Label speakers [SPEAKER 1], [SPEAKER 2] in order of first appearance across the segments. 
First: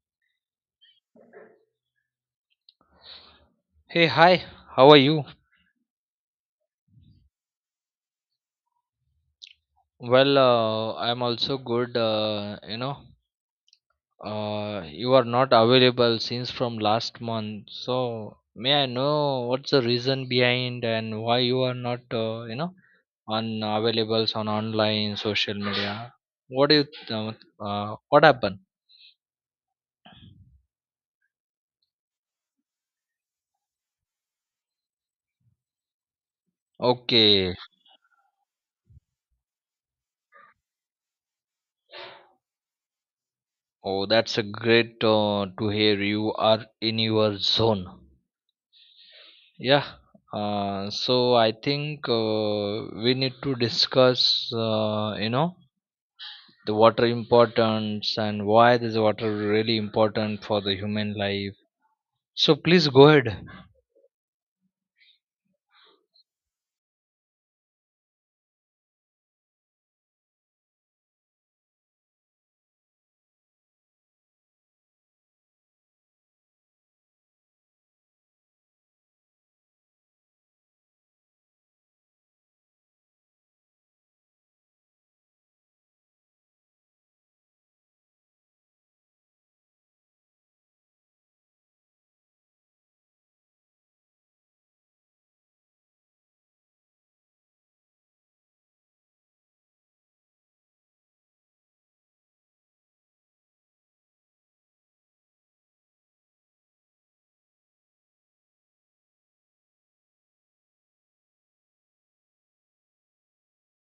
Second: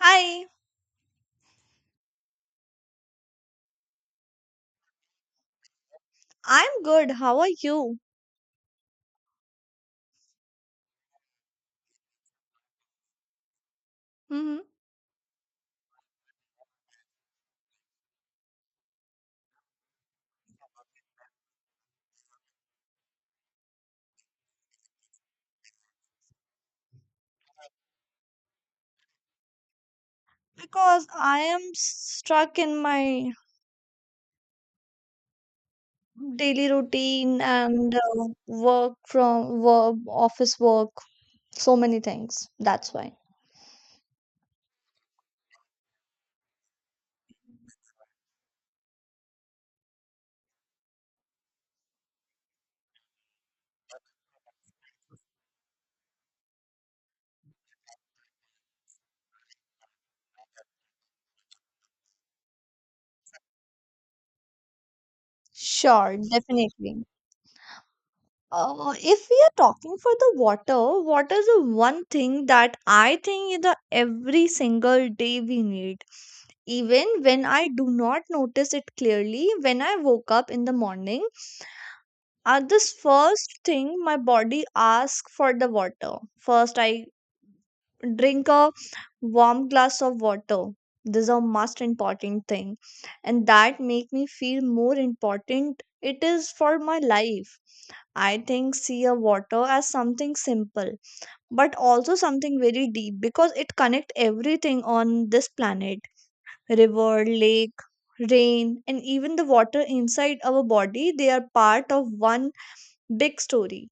[SPEAKER 1] Hi,
[SPEAKER 2] Hey, hi, how are you?
[SPEAKER 1] I'm good. How are you?
[SPEAKER 2] Well, I'm also good.
[SPEAKER 1] hmm
[SPEAKER 2] You are not available since from last month. So, may I know what's the reason behind and why you are not, on available on online social media? What do you, th- What happened?
[SPEAKER 1] Because I am stuck in my daily routine
[SPEAKER 2] Okay.
[SPEAKER 1] and work from work, office work, so many things. That's why.
[SPEAKER 2] Oh, that's a great to hear you are in your zone. Yeah, so I think we need to discuss, the water importance and why this water really important for the human life. So please go ahead.
[SPEAKER 1] Sure, definitely. If we are talking for the water, water is the one thing that I think is the every single day we need. Even when I do not notice it clearly, when I woke up in the morning, at this first thing my body asks for the water first, I drink a warm glass of water. This is a most important thing, and that make me feel more important it is for my life. I think see a water as something simple but also something very deep because it connect everything on this planet, river, lake, rain, and even the water inside our body. They are part of one big story.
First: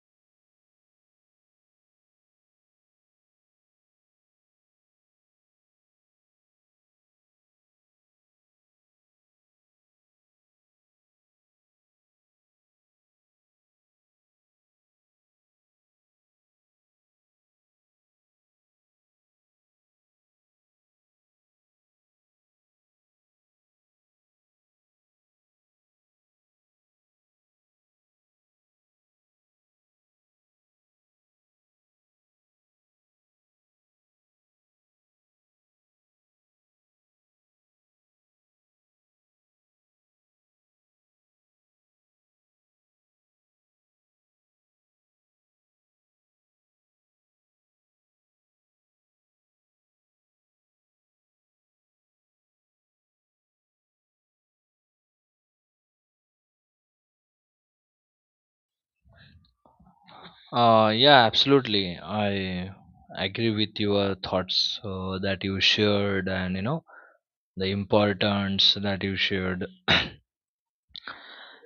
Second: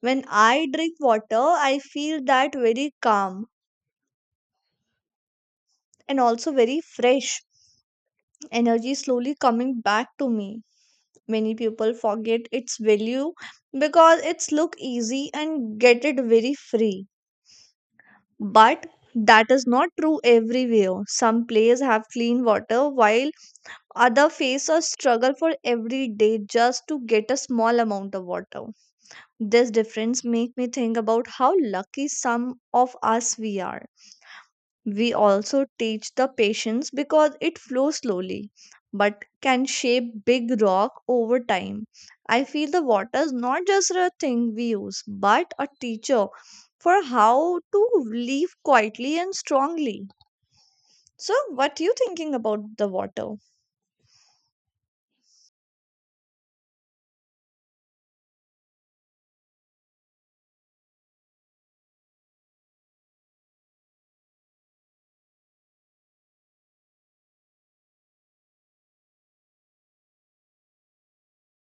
[SPEAKER 1] When I drink water, I feel that very calm, and also very fresh energy slowly coming back to me. Many people forget its value because it's look easy and get it very free. But that is not true everywhere. Some places have clean water, while other face a struggle for every day just to get a small amount of water. This difference make me think about how lucky some of us we are. We also teach the patience because it flows slowly but can shape big rock over time. I feel the water is not just a thing we use but a teacher for how to live quietly and strongly. So what you thinking about the water?
[SPEAKER 2] Yeah, absolutely. I agree with your thoughts that you shared, and the importance that you shared.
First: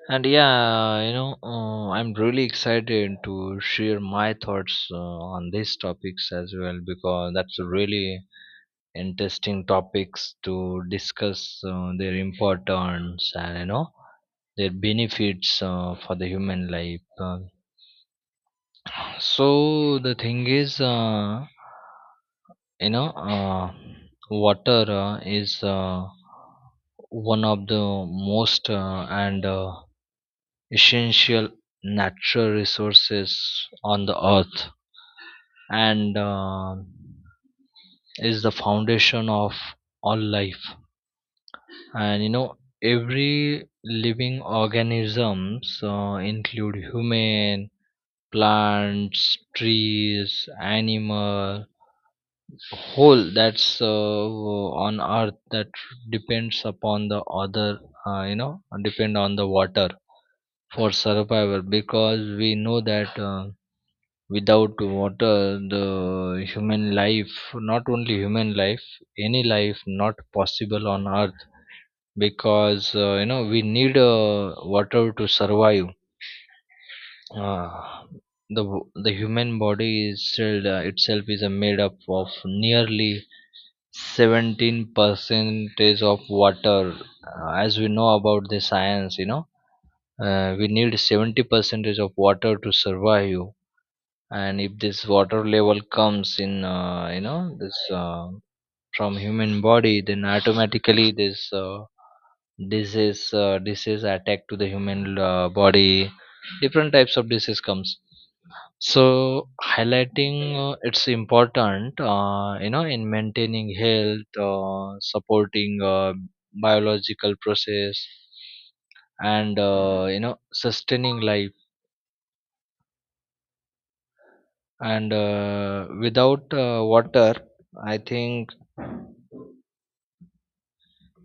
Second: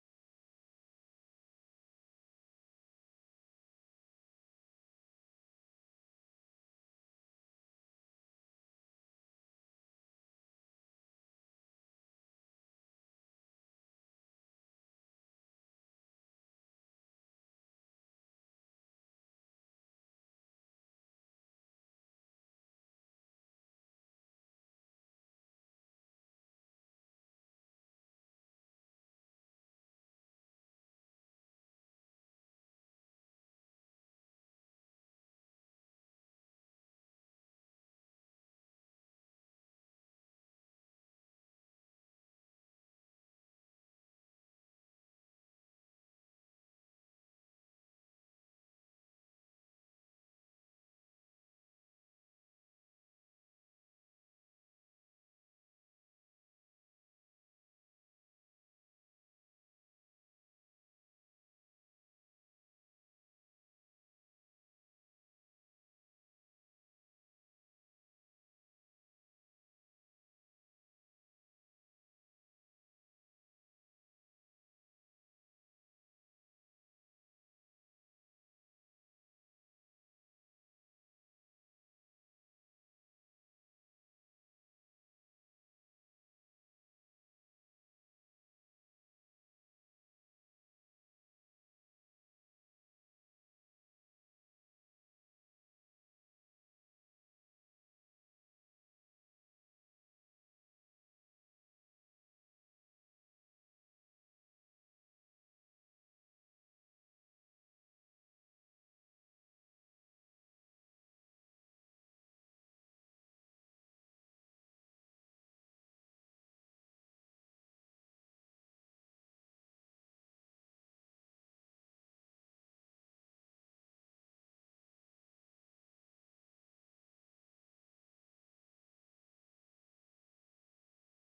[SPEAKER 2] And yeah, I'm really excited to share my thoughts on these topics as well because that's a really interesting topics to discuss their importance and their benefits for the human life. So the thing is, you know, uh, water is one of the most and essential natural resources on the earth, and is the foundation of all life, and every living organisms include human, plants, trees, animal, whole that's on earth that depends upon the other, depend on the water for survival, because we know that without water the human life, not only human life, any life not possible on earth, because we need water to survive. Uh, the w- the human body is still itself is made up of nearly 17 percentage of water. As we know about the science, we need 70 percentage of water to survive. And if this water level comes in, you know this from human body, then automatically this, disease, disease attack to the human body, different types of disease comes. So highlighting it's important, in maintaining health, supporting biological process, and sustaining life. And without water, I think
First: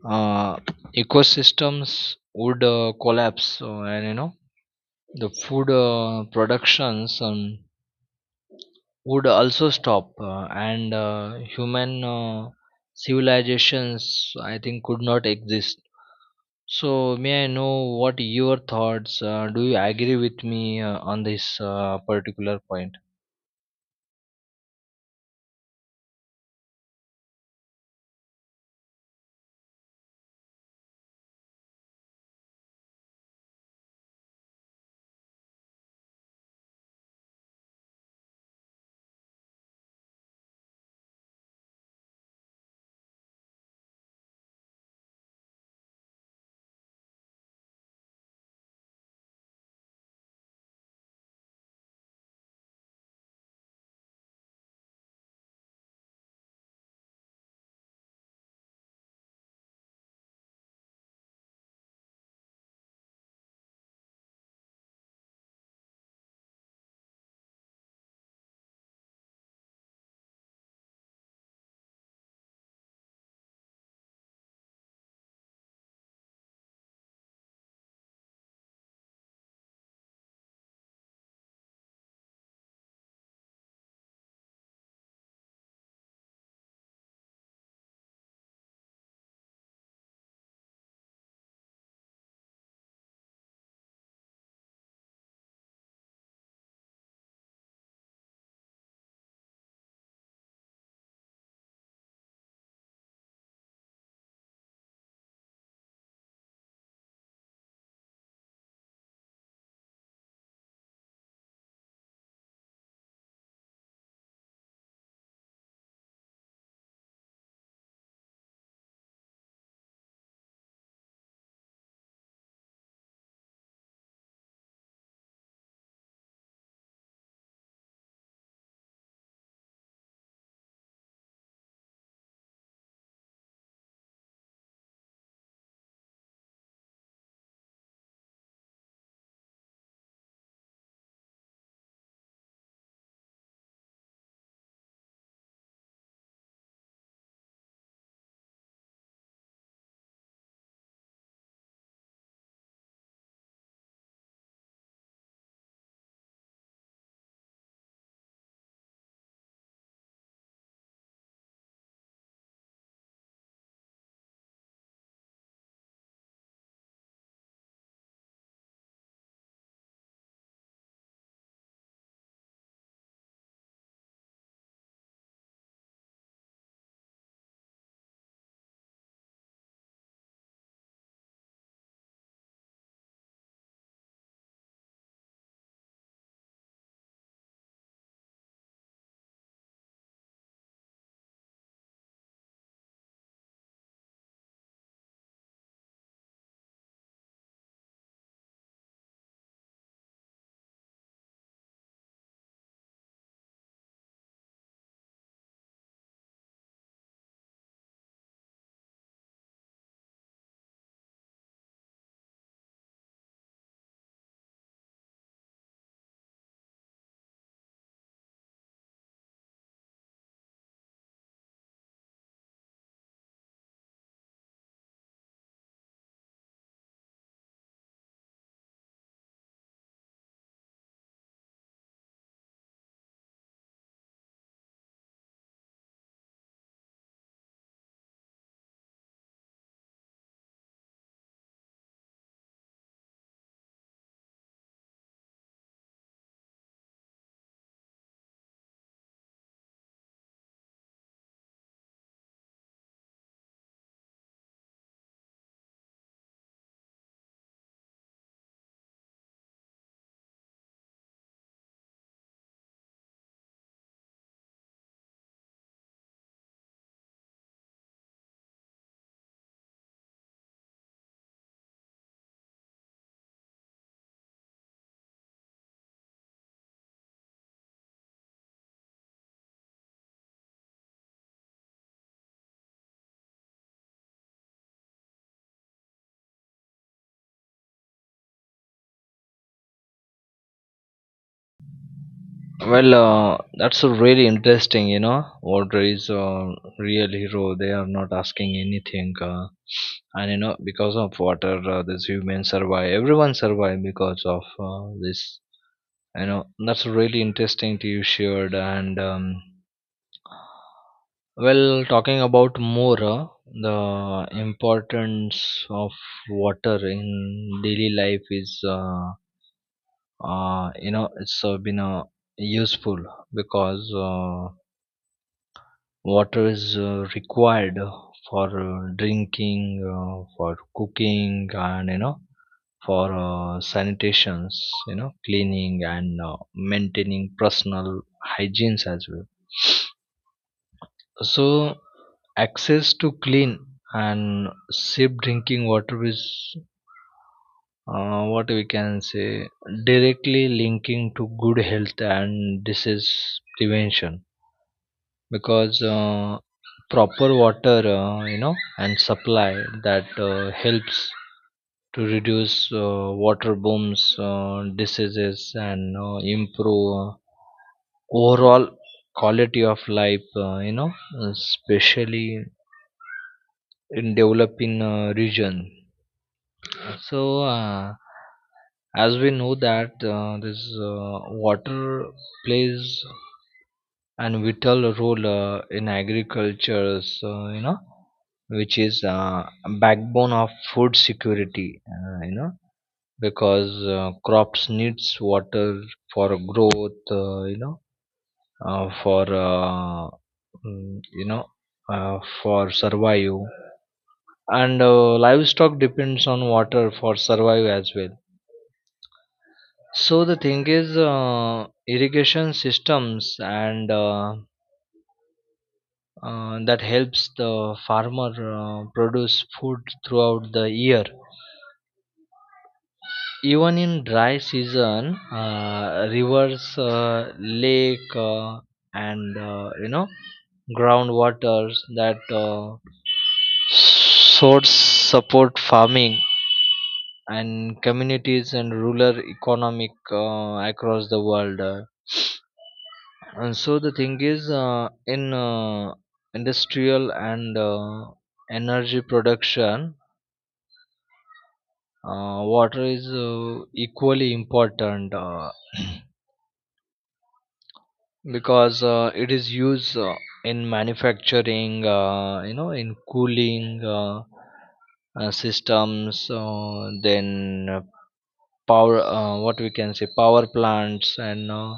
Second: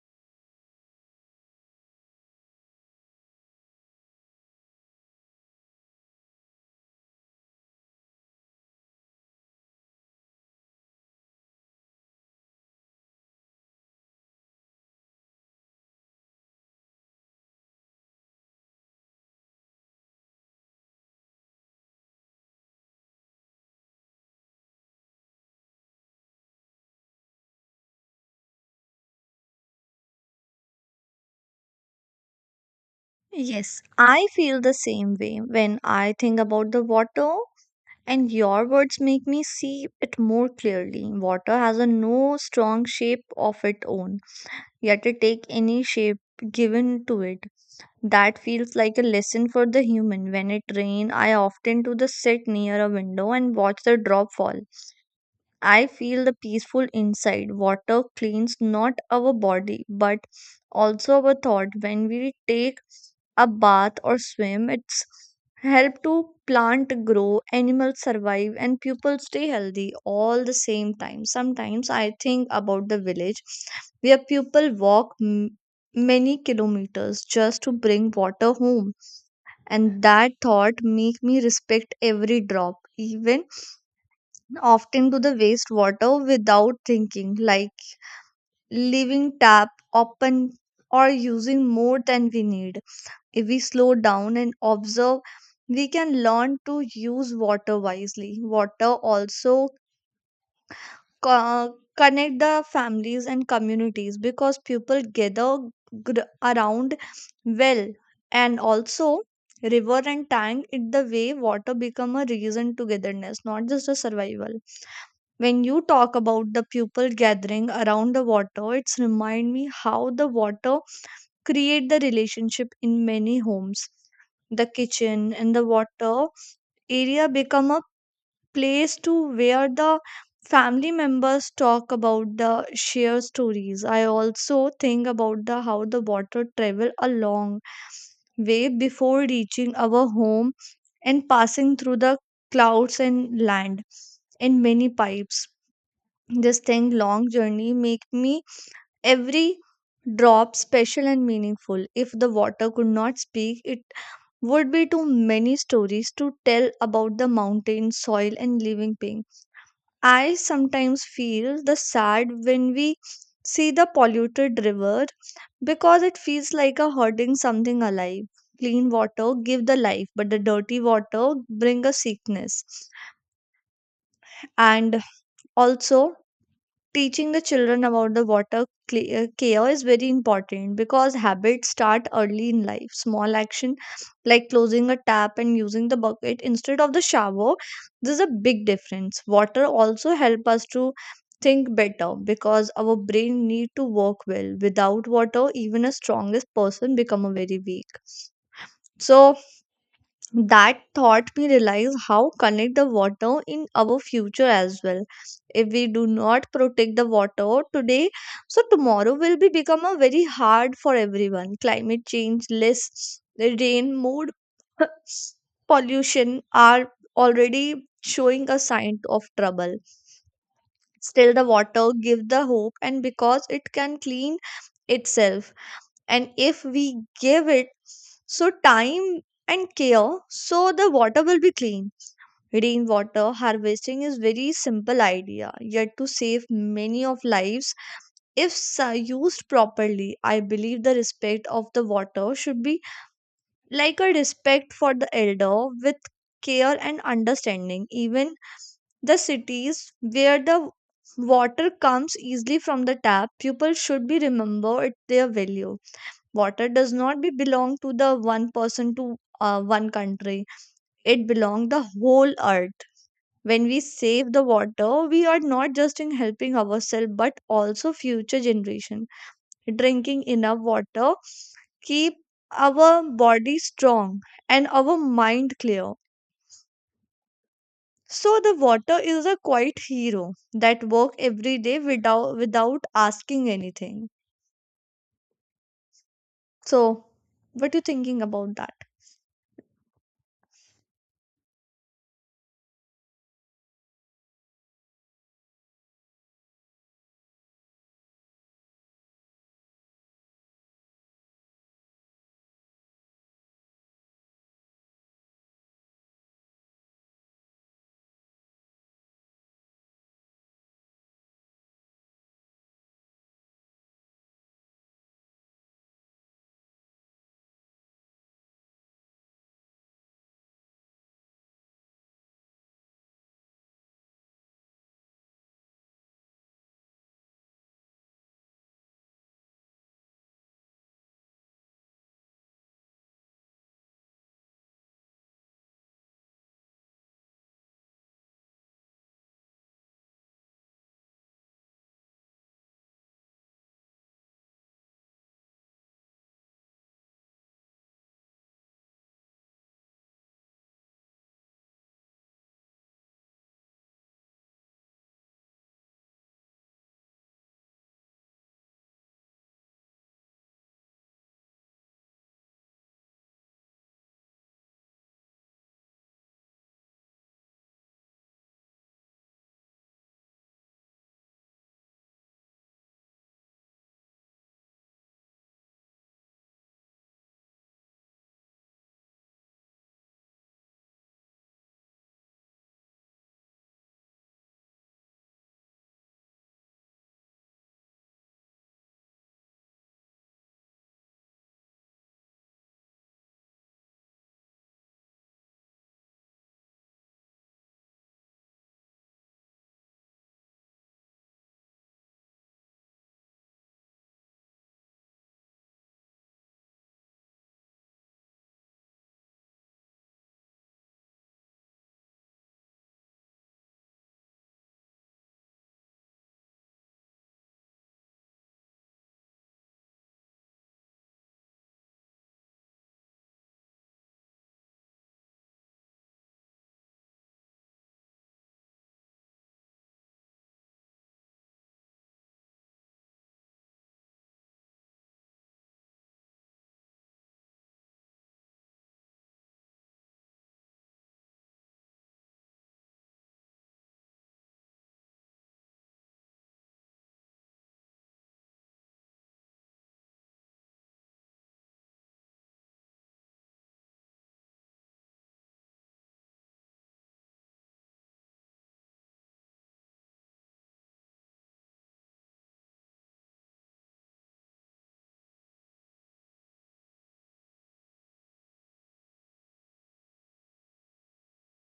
[SPEAKER 2] uh, ecosystems would collapse, and the food productions would also stop, and human civilizations I think could not exist. So may I know what your thoughts, do you agree with me on this particular point?
[SPEAKER 1] Yes, I feel the same way when I think about the water, and your words make me see it more clearly. Water has a no strong shape of its own, yet it take any shape given to it. That feels like a lesson for the human. When it rain, I often to the sit near a window and watch the drop fall. I feel the peaceful inside. Water cleans not our body but also our thought. When we take a bath or swim, it's help to plant grow, animals survive, and people stay healthy all the same time. Sometimes I think about the village where people walk many kilometers just to bring water home, and that thought make me respect every drop, even often to the wastewater without thinking, like leaving tap open or using more than we need. If we slow down and observe, we can learn to use water wisely. Water also connect the families and communities because people gather around well, and also river and tank it the way water become a reason togetherness, not just a survival. When you talk about the people gathering around the water, it's remind me how the water create the relationship in many homes. The kitchen and the water area become a place to where the family members talk about the share stories. I also think about the how the water travel a long way before reaching our home and passing through the clouds and land in many pipes. This thing long journey make me every drop special and meaningful. If the water could not speak, it would be too many stories to tell about the mountain, soil, and living being. I sometimes feel the sad when we see the polluted river because it feels like a hurting something alive. Clean water give the life, but the dirty water bring a sickness. And also, teaching the children about the water care is very important because habits start early in life. Small action like closing a tap and using the bucket instead of the shower, this is a big difference. Water also help us to think better because our brain need to work well. Without water, even a strongest person become a very weak. So that taught me realize how connect the water in our future as well. If we do not protect the water today, so tomorrow will be become a very hard for everyone. Climate change, less rain, mood pollution are already showing a sign of trouble. Still, the water give the hope, and because it can clean itself, and if we give it so time and care, so the water will be clean. Rainwater harvesting is very simple idea yet to save many of lives if used properly. I believe the respect of the water should be like a respect for the elder with care and understanding, even the cities where the water comes easily from the tap, people should be remember it their value. Water does not be belong to the one person to one country, it belong the whole earth. When we save the water, we are not just in helping ourselves but also future generation. Drinking enough water keep our body strong and our mind clear. So the water is a quiet hero that work every day without asking anything. So what you thinking about that?
[SPEAKER 2] Well, that's a really interesting, you know. Water is a real hero. They are not asking anything, and, because of water, these humans survive. Everyone survive because of this. You know, that's really interesting to you shared. And well, talking about more the importance of water in daily life is, you know, it's been useful because. Water is required for drinking, for cooking, and for sanitations, cleaning, and maintaining personal hygienes as well. So access to clean and safe drinking water is, what we can say, directly linking to good health and disease prevention, because proper water, and supply, that helps to reduce water booms, diseases, and improve overall quality of life, especially in developing region. So as we know that, this uh, water plays and vital role in agriculture, so you know which is backbone of food security, uh, you know because crops needs water for growth, you know for mm, you know for survival. And livestock depends on water for survival as well. So the thing is, irrigation systems, and that helps the farmer produce food throughout the year. Even in dry season, rivers, lake, and groundwaters, that source support farming and communities and rural economic across the world. And so the thing is, in industrial and energy production, water is equally important, because it is used in manufacturing, in cooling systems, then power, what we can say, power plants, and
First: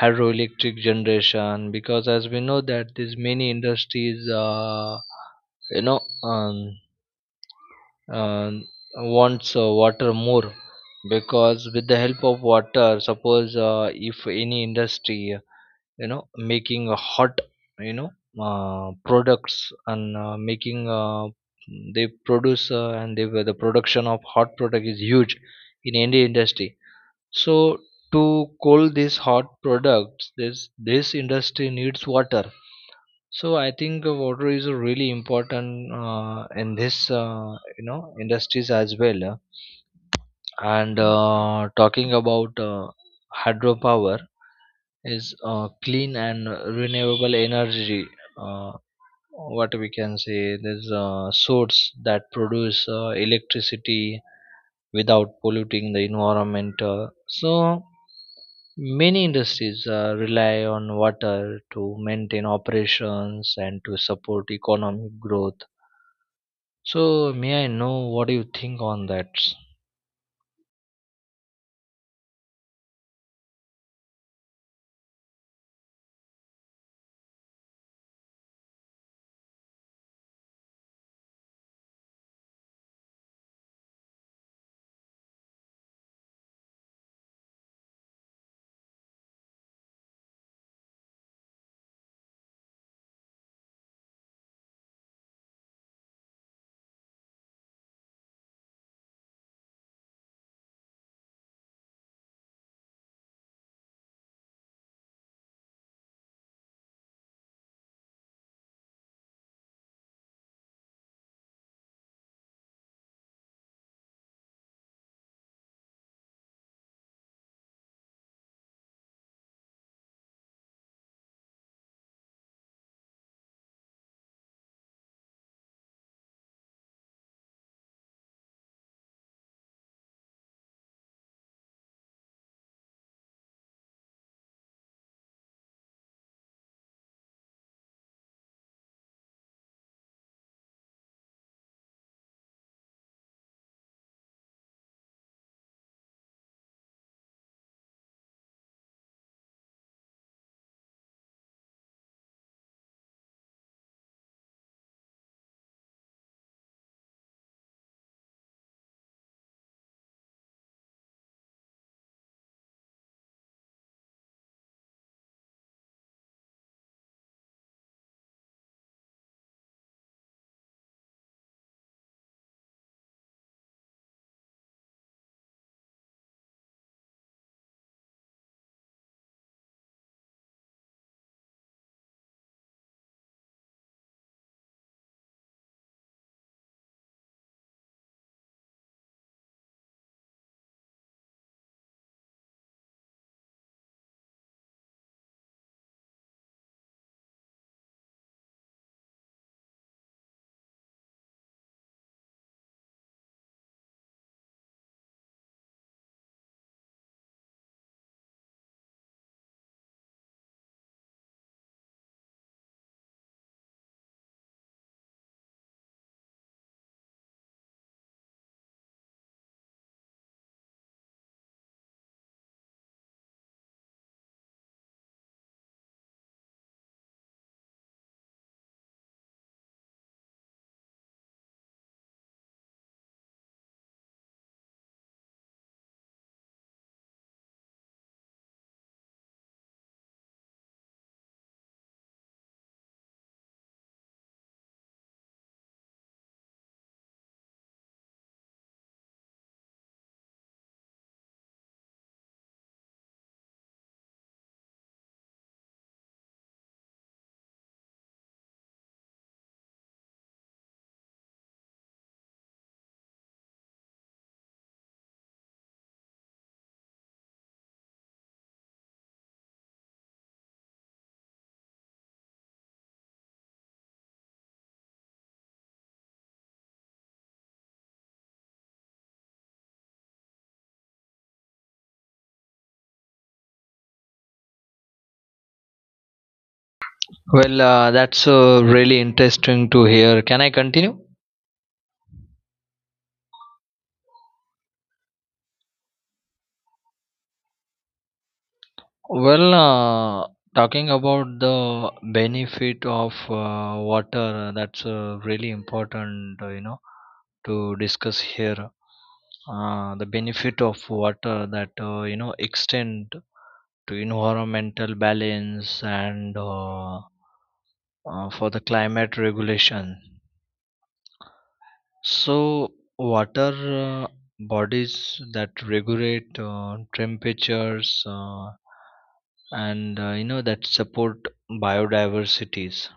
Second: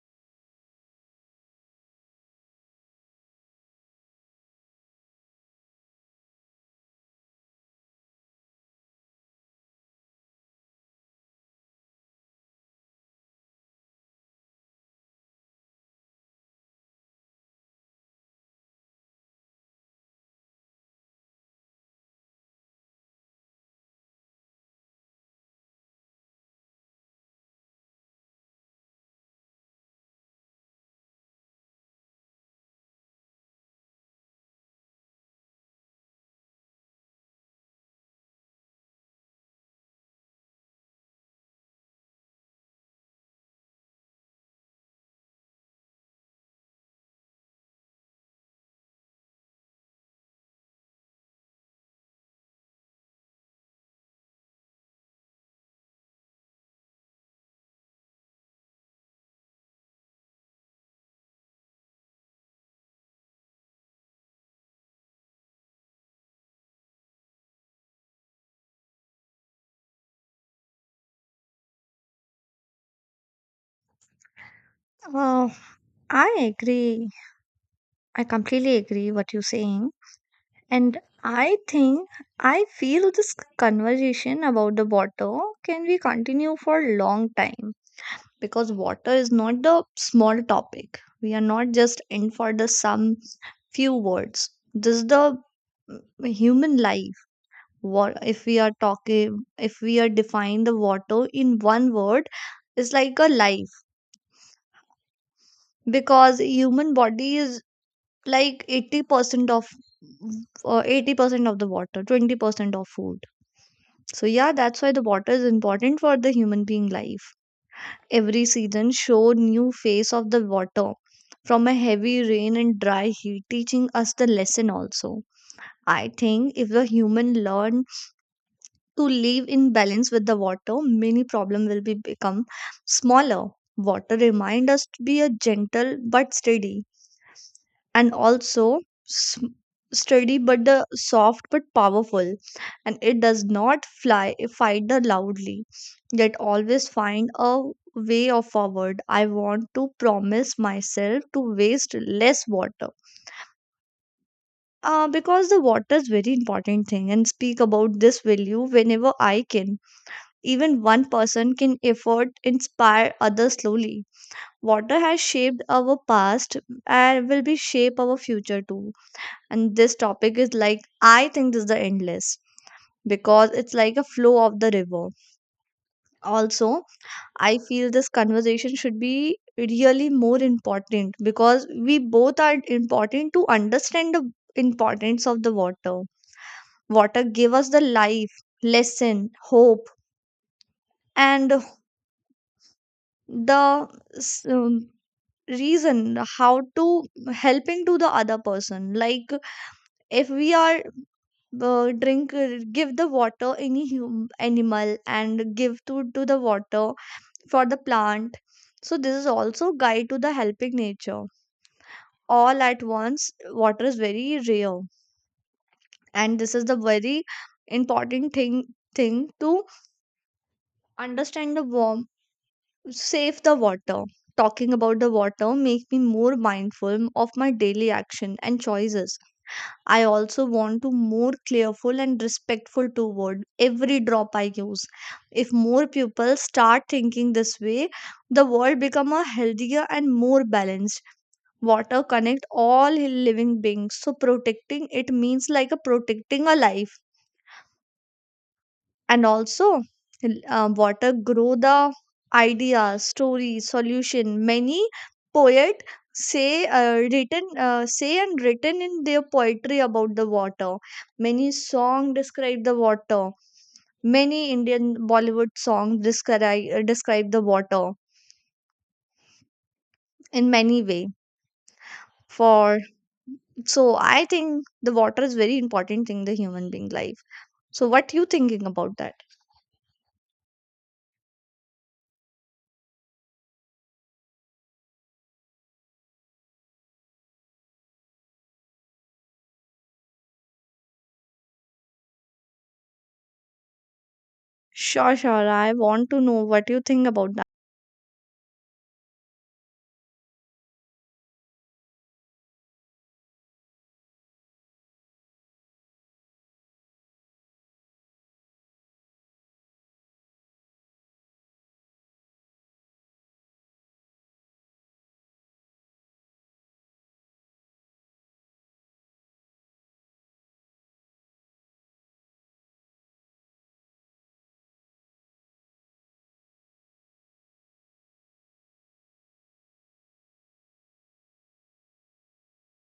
[SPEAKER 2] hydroelectric generation, because as we know that there's many industries you know um, uh, wants water more, because with the help of water suppose if any industry, making a hot, you know products, and making, they produce, and they, the production of hot product is huge in any industry. So to cool these hot products, this industry needs water. So I think water is a really important in this, industries as well. And talking about hydropower is clean and renewable energy. Uh, what we can say, there's a source that produce electricity without polluting the environment. So many industries rely on water to maintain operations and to support economic growth. So may I know what do you think on that?
[SPEAKER 1] Oh, I agree. I completely agree what you're saying. And I think I feel this conversation about the water can be continue for a long time because water is not the small topic. We are not just in for the some few words. This is the human life. What if we are talking, if we are define the water in one word, it's like a life, because human body is like 80% of 80% of the water, 20% of food. So yeah, that's why the water is important for the human being life. Every season show new face of the water, from a heavy rain and dry heat, teaching us the lesson also. I think if the human learn to live in balance with the water, many problem will be become smaller. Water remind us to be a gentle but steady, and also s- steady but the soft but powerful, and it does not fly fight the loudly, yet always find a way of forward. I want to promise myself to waste less water, because the water is very important thing and speak about this value whenever I can. Even one person can effort inspire others slowly. Water has shaped our past and will be shape our future too. And this topic is like, I think this is the endless because it's like a flow of the river. Also, I feel this conversation should be really more important because we both are important to understand the importance of the water. Water give us the life lesson, hope, and the s- um, reason how to helping to the other person. Like if we are drink give the water any animal and give to the water for the plant. So this is also guide to the helping nature all at once. Water is very rare, and this is the very important thing to understand the warm, save the water. Talking about the water make me more mindful of my daily action and choices. I also want to more careful and respectful toward every drop I use. If more people start thinking this way, the world become a healthier and more balanced. Water connect all living beings, so protecting it means like a protecting a life. And also, water grow the idea, story, solution. Many poet say and written in their poetry about the water. Many song describe the water. Many Indian Bollywood song describe describe the water in many way. For, so I think the water is very important thing in the human being life. So what you thinking about that?
[SPEAKER 2] Well, that's really interesting to hear. Can I continue?
[SPEAKER 1] Sure, sure, I want to know what you think about that.
[SPEAKER 2] Well, talking about the benefit of water, that's really important, to discuss here. The benefit of water that, extend to environmental balance, and for the climate regulation. So, water bodies that regulate temperatures, and that support biodiversities,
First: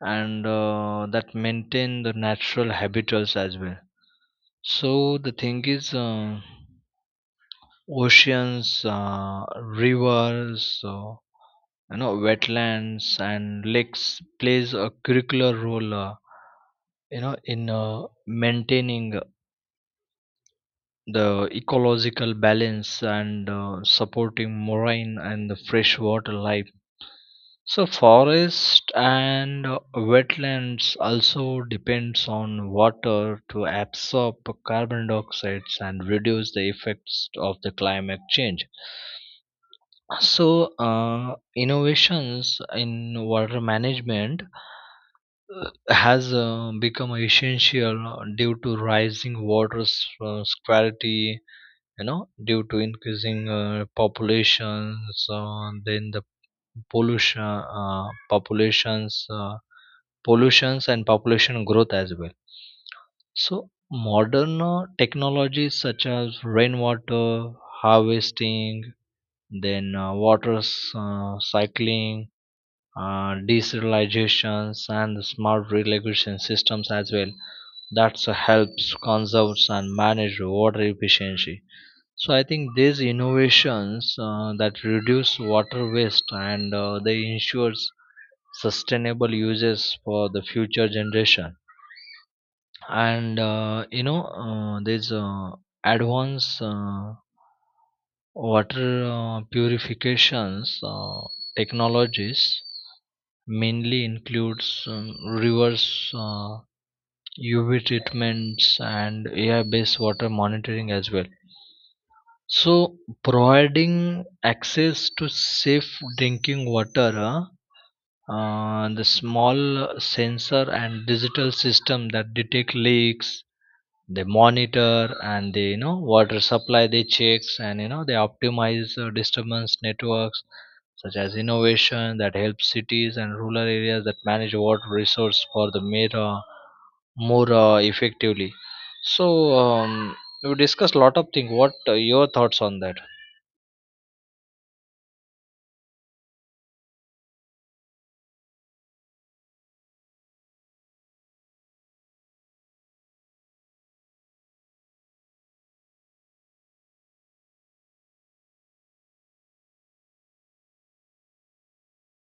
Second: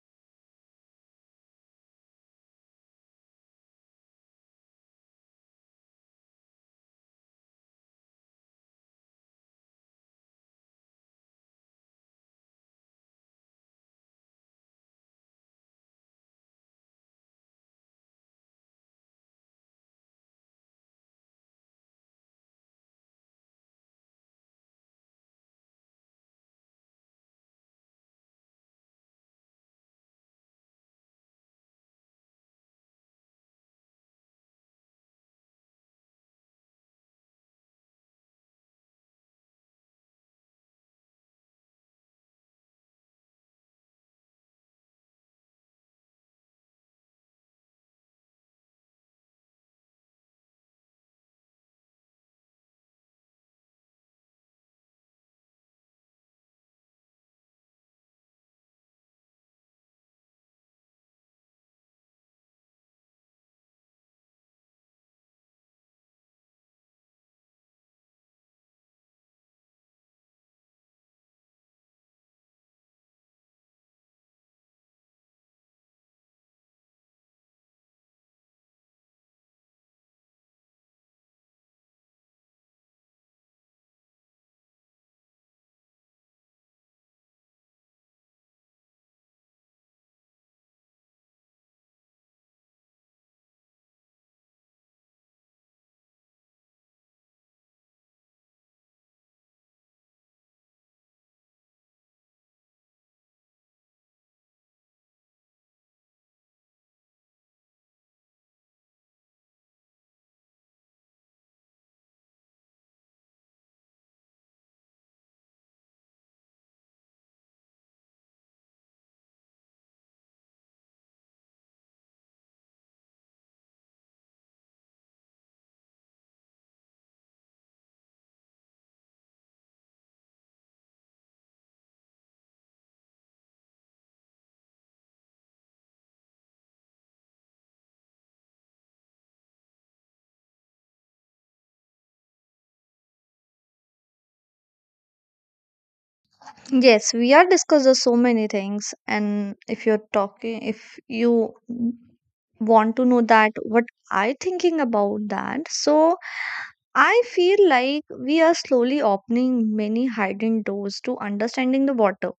[SPEAKER 2] and that maintain the natural habitats as well. So the thing is, oceans, rivers, wetlands and lakes plays a curricular role, in maintaining the ecological balance, and supporting marine and the freshwater life. So forest and wetlands also depends on water to absorb carbon dioxide and reduce the effects of the climate change. So innovations in water management has become essential due to rising scarcity, due to increasing populations, then the pollution populations pollutions and population growth as well. So modern technologies such as rainwater harvesting, then water cycling, desertilizations, and the smart irrigation systems as well, that helps conserves and manage water efficiency. So I think these innovations that reduce water waste, and they ensures sustainable uses for the future generation. And you know, there's advanced water purifications technologies, mainly includes reverse UV treatments and AI-based water monitoring as well. So, providing access to safe drinking water, huh? The small sensor and digital system that detect leaks, they monitor and they, water supply they checks, and they optimize disturbance networks, such as innovation that helps cities and rural areas that manage water resource for the mere more effectively. So we discussed a lot of things. What your thoughts on that?
[SPEAKER 1] Yes, we are discussing so many things, and if you're talking, if you want to know that what I thinking about that, so I feel like we are slowly opening many hidden doors to understanding the water.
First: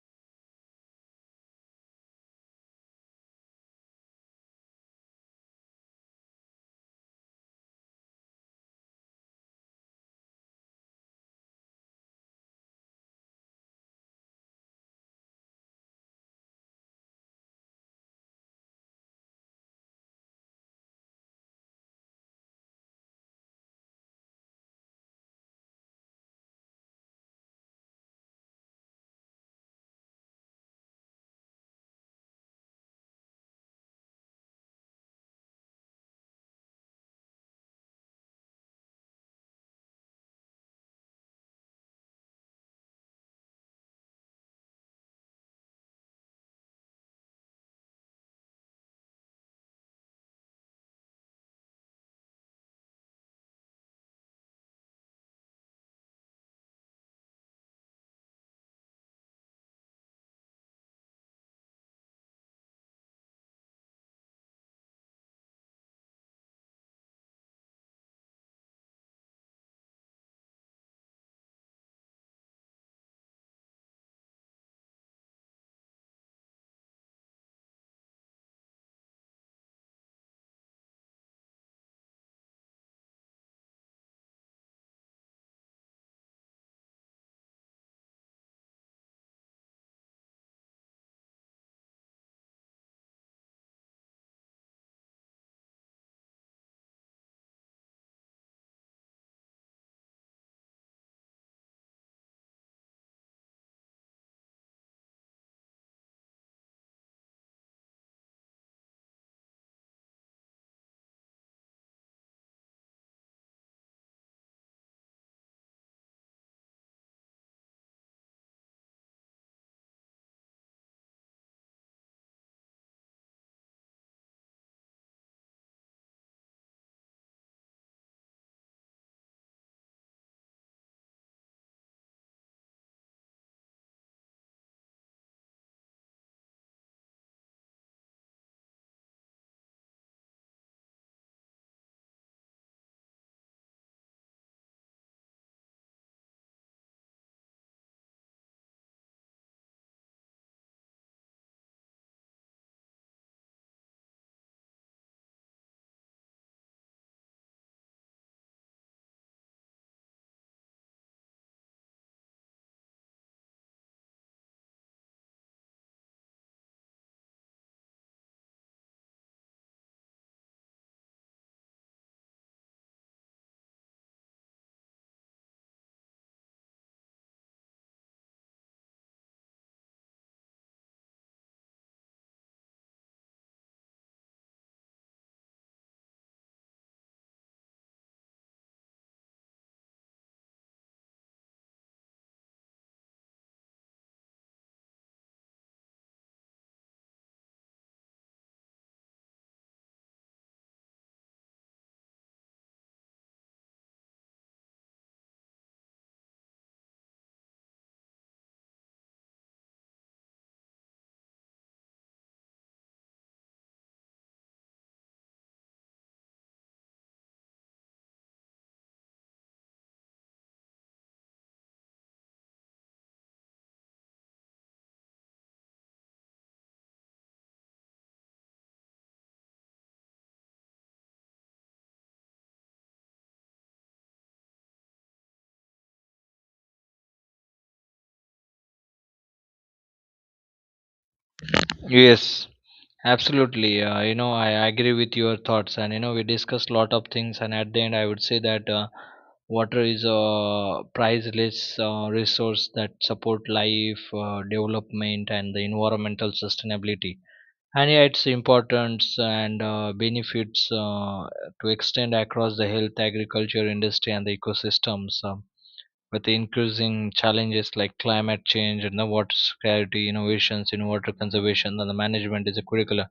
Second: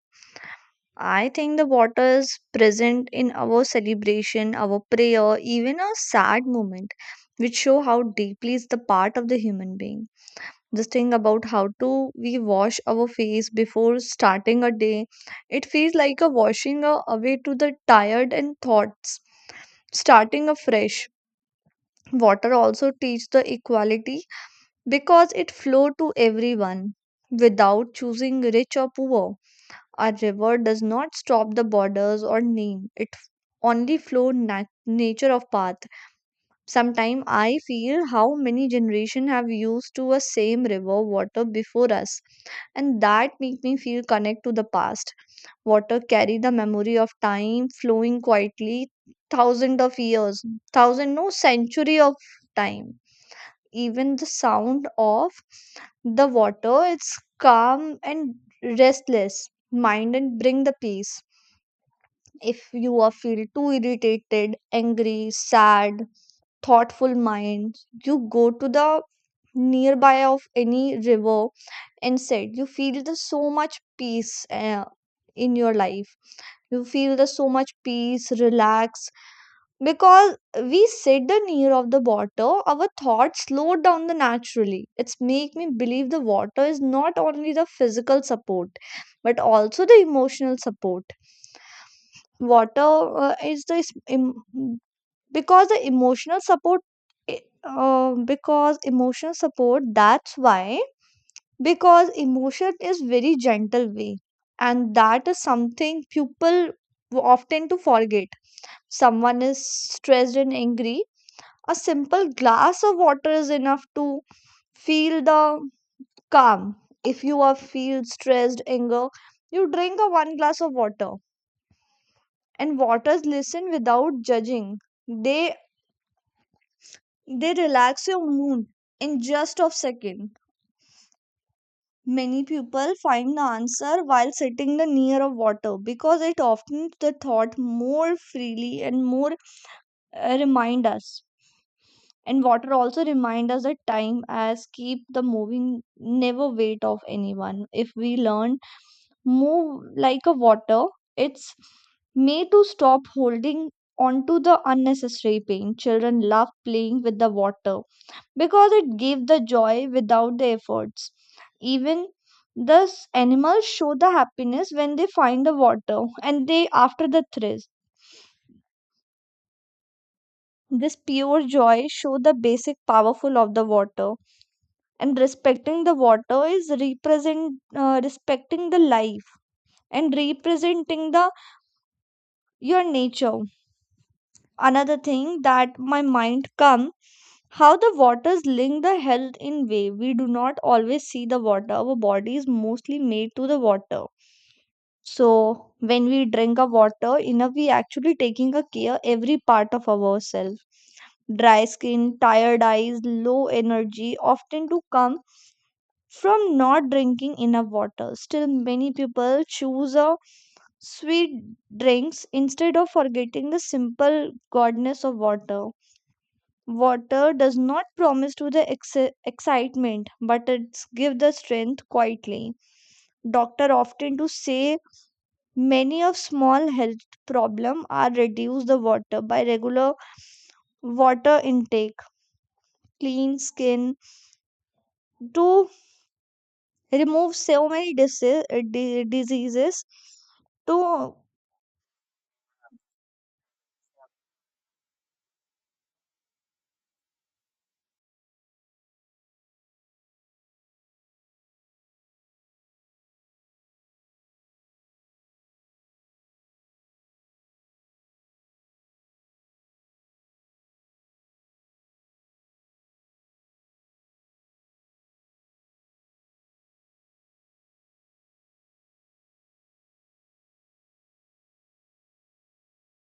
[SPEAKER 1] I think the water is present in our celebration, our prayer, even our sad moment, which show how deeply is the part of the human being. This thing about how to we wash our face before starting a day, it feels like a washing away to the tired and thoughts, starting afresh. Water also teach the equality because it flow to everyone without choosing rich or poor. A river does not stop the borders or name it only flow nature of path. Sometimes I feel how many generation have used to a same river water before us, and that make me feel connect to the past. Water carry the memory of time flowing quietly thousand of years, thousand no century of time. Even the sound of the water, it's calm and restless mind and bring the peace. If you are feel too irritated, angry, sad, thoughtful minds. You go to the nearby of any river and sit. You feel the so much peace in your life. You feel the so much peace, relax. Because we sit the near of the water, our thoughts slow down the naturally. It's make me believe the water is not only the physical support, but also the emotional support. Water is the is- em- because the emotional support, I- because emotional support that's why because emotion is very gentle way, and that is something people often to forget. Someone is stressed and angry, a simple glass of water is enough to feel the calm. If you are feel stressed, anger, you drink a one glass of water. And waters listen without judging. they They relax your mood in just a second. Many people find the answer while sitting the near of water because it often the thought more freely and more remind us. And water also remind us that time as keep the moving, never wait of anyone. If we learn move like a water, it's made to stop holding onto the unnecessary pain. Children love playing with the water because it gave the joy without the efforts. Even thus, animals show the happiness when they find the water and they after the thirst. This pure joy show the basic powerful of the water, and respecting the water is represent respecting the life and representing the your nature. Another thing that my mind come, how the waters link the health in way we do not always see. The water our body is mostly made to the water, so when we drink a water enough, we actually taking a care every part of ourselves. Dry skin, tired eyes, low energy often do come from not drinking enough water. Still many people choose a sweet drinks instead of forgetting the simple goodness of water. Water does not promise to the excitement, but it gives the strength quietly. Doctor often to say many of small health problem are reduced the water by regular water intake, clean skin to remove so many diseases. To
[SPEAKER 2] Yes, absolutely. I agree with your thoughts, and we discussed a lot of things, and at the end, I would say that water is a priceless resource that support life, development, and the environmental sustainability. And yeah, its importance and benefits to extend across the health, agriculture, industry, and the ecosystems. With the increasing challenges like climate change and the water scarcity, innovations in water conservation and the management is a critical.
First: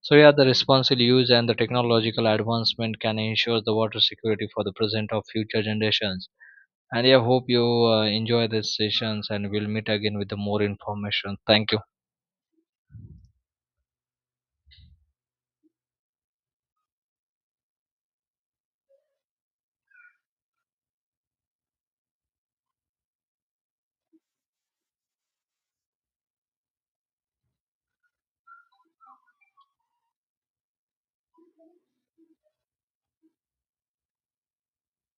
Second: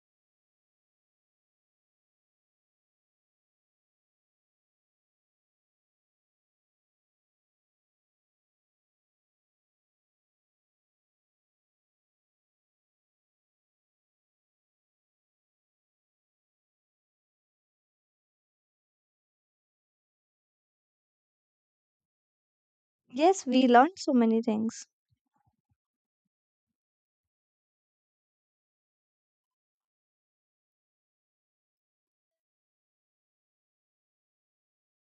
[SPEAKER 2] So yeah, the responsible use and the technological advancement can ensure the water security for the present of future generations. And yeah, hope you enjoy these sessions, and we'll meet again with the more information. Thank you.
[SPEAKER 1] yes, we learned so many things.